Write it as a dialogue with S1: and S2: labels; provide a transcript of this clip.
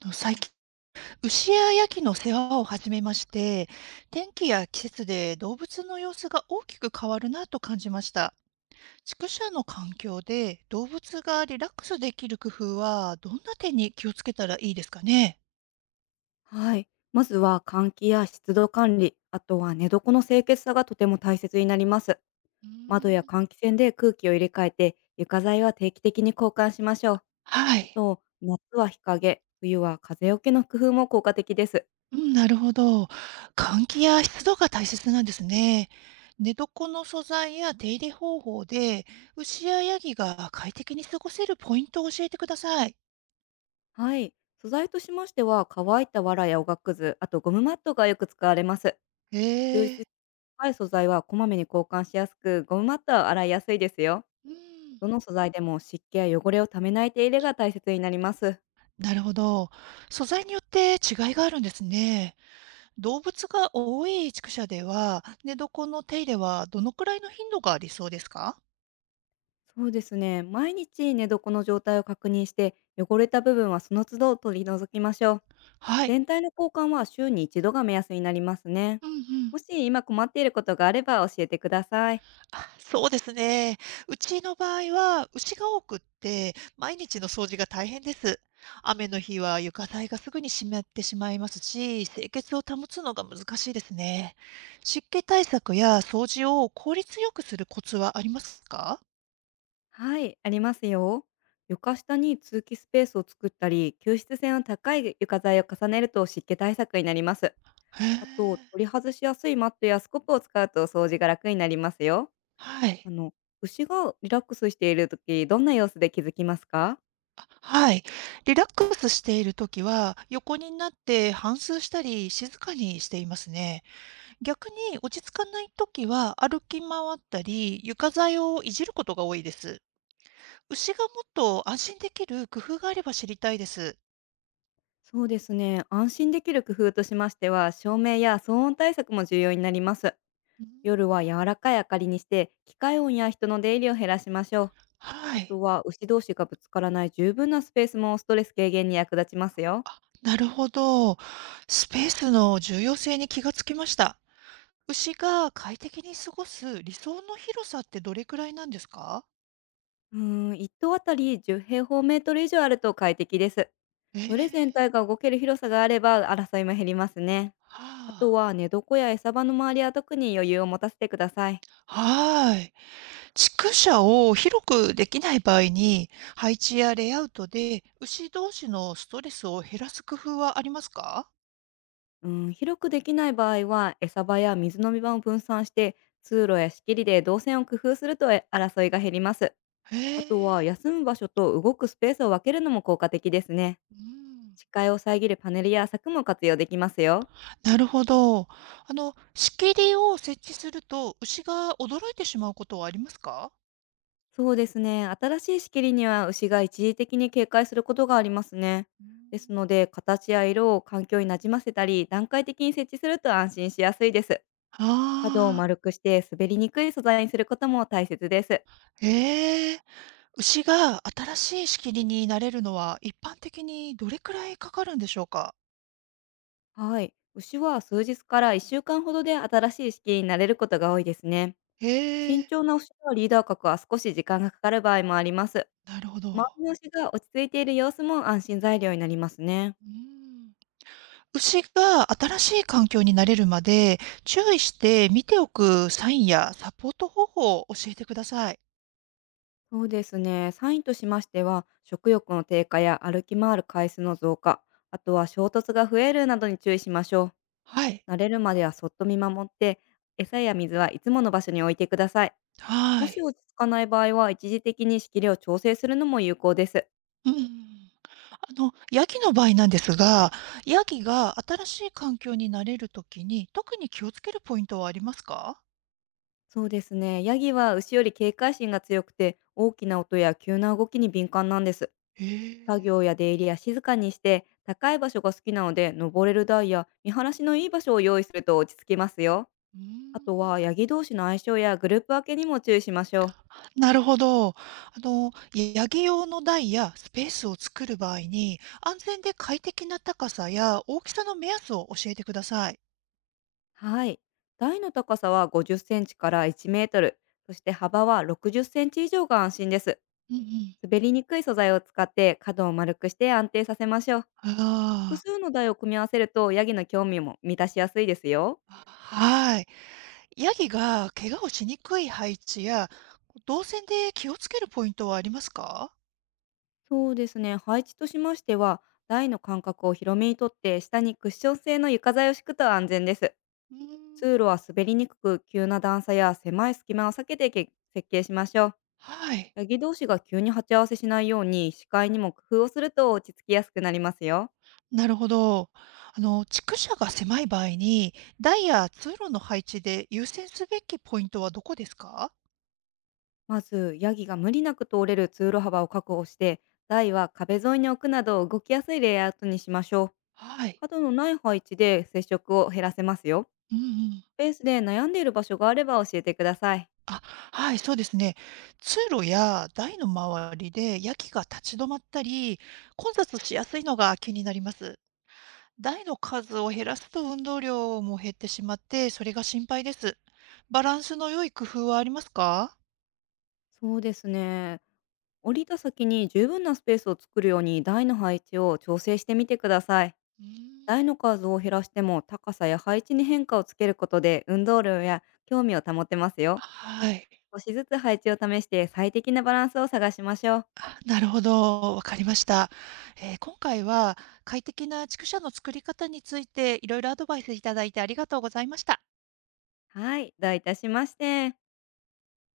S1: と最近、牛やヤギの世話を始めまして、天気や季節で動物の様子が大きく変わるなと感じました。畜舎の環境で動物がリラックスできる工夫はどんな点に気をつけたらいいですかね？
S2: はい。まずは換気や湿度管理、あとは寝床の清潔さがとても大切になります。
S1: うー
S2: 窓や
S1: ん。
S2: 換気扇で空気を入れ替えて、床材は定期的に交換しましょう。
S1: は
S2: あ
S1: い。
S2: と、夏は日陰、冬は風よけの工夫も効果的です。
S1: うん、なるほど。換気や湿度が大切なんですね。寝床の素材や手入れ方法で牛やヤギが快適に過ごせるポイントを教えてください。
S2: はい。素材としましては、乾いた藁やおがくず、あとゴムマットがよく使われます。
S1: へ
S2: 吸湿
S1: え。
S2: 高い素材はこまめに交換しやすく、ゴムマットは洗いやすいですよ。
S1: うん、
S2: どの素材でも湿気や汚れをためない手入れが大切になります。
S1: なるほど。素材によって違いがあるんですね。動物が多い畜舎では、寝床の手入れはどのくらいの頻度が理想ですか？
S2: そうですね。毎日寝床の状態を確認して、汚れた部分はその都度取り除きましょう。
S1: はい。
S2: 全体の交換は週に一度が目安になりますね。
S1: うんうん。
S2: もし今困っていることがあれば教えてください。
S1: あ、そうですね。うちの場合は、牛が多くって、毎日の掃除が大変です。雨の日は床材がすぐに湿ってしまいますし、清潔を保つのが難しいですね。湿気対策や掃除を効率よくするコツはありますか？
S2: はい、ありますよ。床下に通気スペースを作ったり、吸湿性の高い床材を重ねると湿気対策になります。
S1: へえ。
S2: あと、取り外しやすいマットやスコップを使うと掃除が楽になりますよ。
S1: は
S2: あ
S1: い。
S2: の、牛がリラックスしている時、どんな様子で気づきますか？
S1: はい。リラックスしているときは、横になって反芻したり、静かにしていますね。逆に落ち着かないときは、歩き回ったり、床材をいじることが多いです。牛がもっと安心できる工夫があれば知りたいです。
S2: そうですね。安心できる工夫としましては、照明や騒音対策も重要になります。
S1: うん。
S2: 夜は柔らかい明かりにして、機械音や人の出入りを減らしましょう。
S1: は
S2: あ
S1: い。
S2: とは、牛同士がぶつからない十分なスペースもストレス軽減に役立ちますよ。
S1: あ、なるほど。スペースの重要性に気がつきました。牛が快適に過ごす理想の広さってどれくらいなんですか？
S2: うー一棟あたり10平方メートル以上あると快適です。
S1: え
S2: 群れ全
S1: え。
S2: 体が動ける広さがあれば、争いも減りますね。あと
S1: はあ。
S2: は、寝床や餌場の周りは特に余裕を持たせてください。
S1: はーい。畜舎を広くできない場合に、配置やレイアウトで牛同士のストレスを減らす工夫はありますか？
S2: うん、広くできない場合は餌場や水飲み場を分散して、通路や仕切りで動線を工夫すると争いが減ります。
S1: へ
S2: あとは
S1: え、
S2: 休む場所と動くスペースを分けるのも効果的ですね。
S1: うん、
S2: 視界を遮るパネルや柵も活用できますよ。
S1: なるほど。あの、仕切りを設置すると牛が驚いてしまうことはありますか？
S2: そうですね、新しい仕切りには牛が一時的に警戒することがありますね。
S1: う
S2: です
S1: ん。
S2: ので形や色を環境になじませたり、段階的に設置すると安心しやすいです。
S1: あ
S2: 角を
S1: あ、
S2: 丸くして滑りにくい素材にすることも大切です。
S1: ええ、牛が新しい仕切りになれるのは一般的にどれくらいかかるんでしょうか？
S2: はい。牛は数日から1週間ほどで新しい式に慣れることが多いですね。
S1: え
S2: 慎
S1: え、
S2: 重な牛はリーダー格は少し時間がかかる場合もあります。
S1: なるほ
S2: 周
S1: ど。
S2: りの牛が落ち着いている様子も安心材料になりますね。
S1: うん。牛が新しい環境に慣れるまで、注意して見ておくサインやサポート方法を教えてください。
S2: そうですね。サインとしましては、食欲の低下や歩き回る回数の増加、あとは衝突が増えるなどに注意しましょ
S1: はい。
S2: う。慣れるまではそっと見守って、餌や水はいつもの場所に置いてください。
S1: は
S2: もし
S1: い。
S2: 落ち着かない場合は、一時的に仕切りを調整するのも有効です。
S1: うん。あの、ヤギの場合なんですが、ヤギが新しい環境に慣れるときに、特に気をつけるポイントはありますか？
S2: そうですね。ヤギは牛より警戒心が強くて、大きな音や急な動きに敏感なんです。
S1: へ
S2: 作
S1: え。
S2: 業や出入りは静かにして、高い場所が好きなので、登れる台や見晴らしのいい場所を用意すると落ち着きますよ。
S1: う
S2: あと
S1: ん。
S2: は、ヤギ同士の相性やグループ分けにも注意しましょう。
S1: なるほど。あの、ヤギ用の台やスペースを作る場合に、安全で快適な高さや大きさの目安を教えてください。
S2: はい。台の高さは50センチから1メートル、そして幅は60センチ以上が安心です。
S1: うんうん。
S2: 滑りにくい素材を使って角を丸くして安定させましょう。複
S1: あ
S2: 数の台を組み合わせるとヤギの興味も満たしやすいですよ。
S1: あ、はい。ヤギが怪我をしにくい配置や、動線で気をつけるポイントはありますか？
S2: そうですね。配置としましては、台の間隔を広めにとって、下にクッション製の床材を敷くと安全です。
S1: うーん、
S2: 通路は滑りにくく、急な段差や狭い隙間を避けて設計しましょう。
S1: はい、
S2: ヤギ同士が急に鉢合わせしないように、視界にも工夫をすると落ち着きやすくなりますよ。
S1: なるほど。あの、畜舎が狭い場合に、台や通路の配置で優先すべきポイントはどこですか？
S2: まず、ヤギが無理なく通れる通路幅を確保して、台は壁沿いに置くなど動きやすいレイアウトにしましょう。
S1: はい。
S2: 角のない配置で接触を減らせますよ。
S1: うんうん。
S2: スペースで悩んでいる場所があれば教えてください。
S1: あ、はい、そうですね。通路や台の周りでヤギが立ち止まったり、混雑しやすいのが気になります。台の数を減らすと運動量も減ってしまって、それが心配です。バランスの良い工夫はありますか？
S2: そうですね。降りた先に十分なスペースを作るように台の配置を調整してみてください。
S1: うーん。
S2: 台の数を減らしても高さや配置に変化をつけることで運動量や興味を保てますよ。
S1: はい。
S2: 少しずつ配置を試して最適なバランスを探しましょう。
S1: あ、なるほど。わかりました。今回は快適な畜舎の作り方についていろいろアドバイスいただいてありがとうございました。
S2: はい、どういたしまして。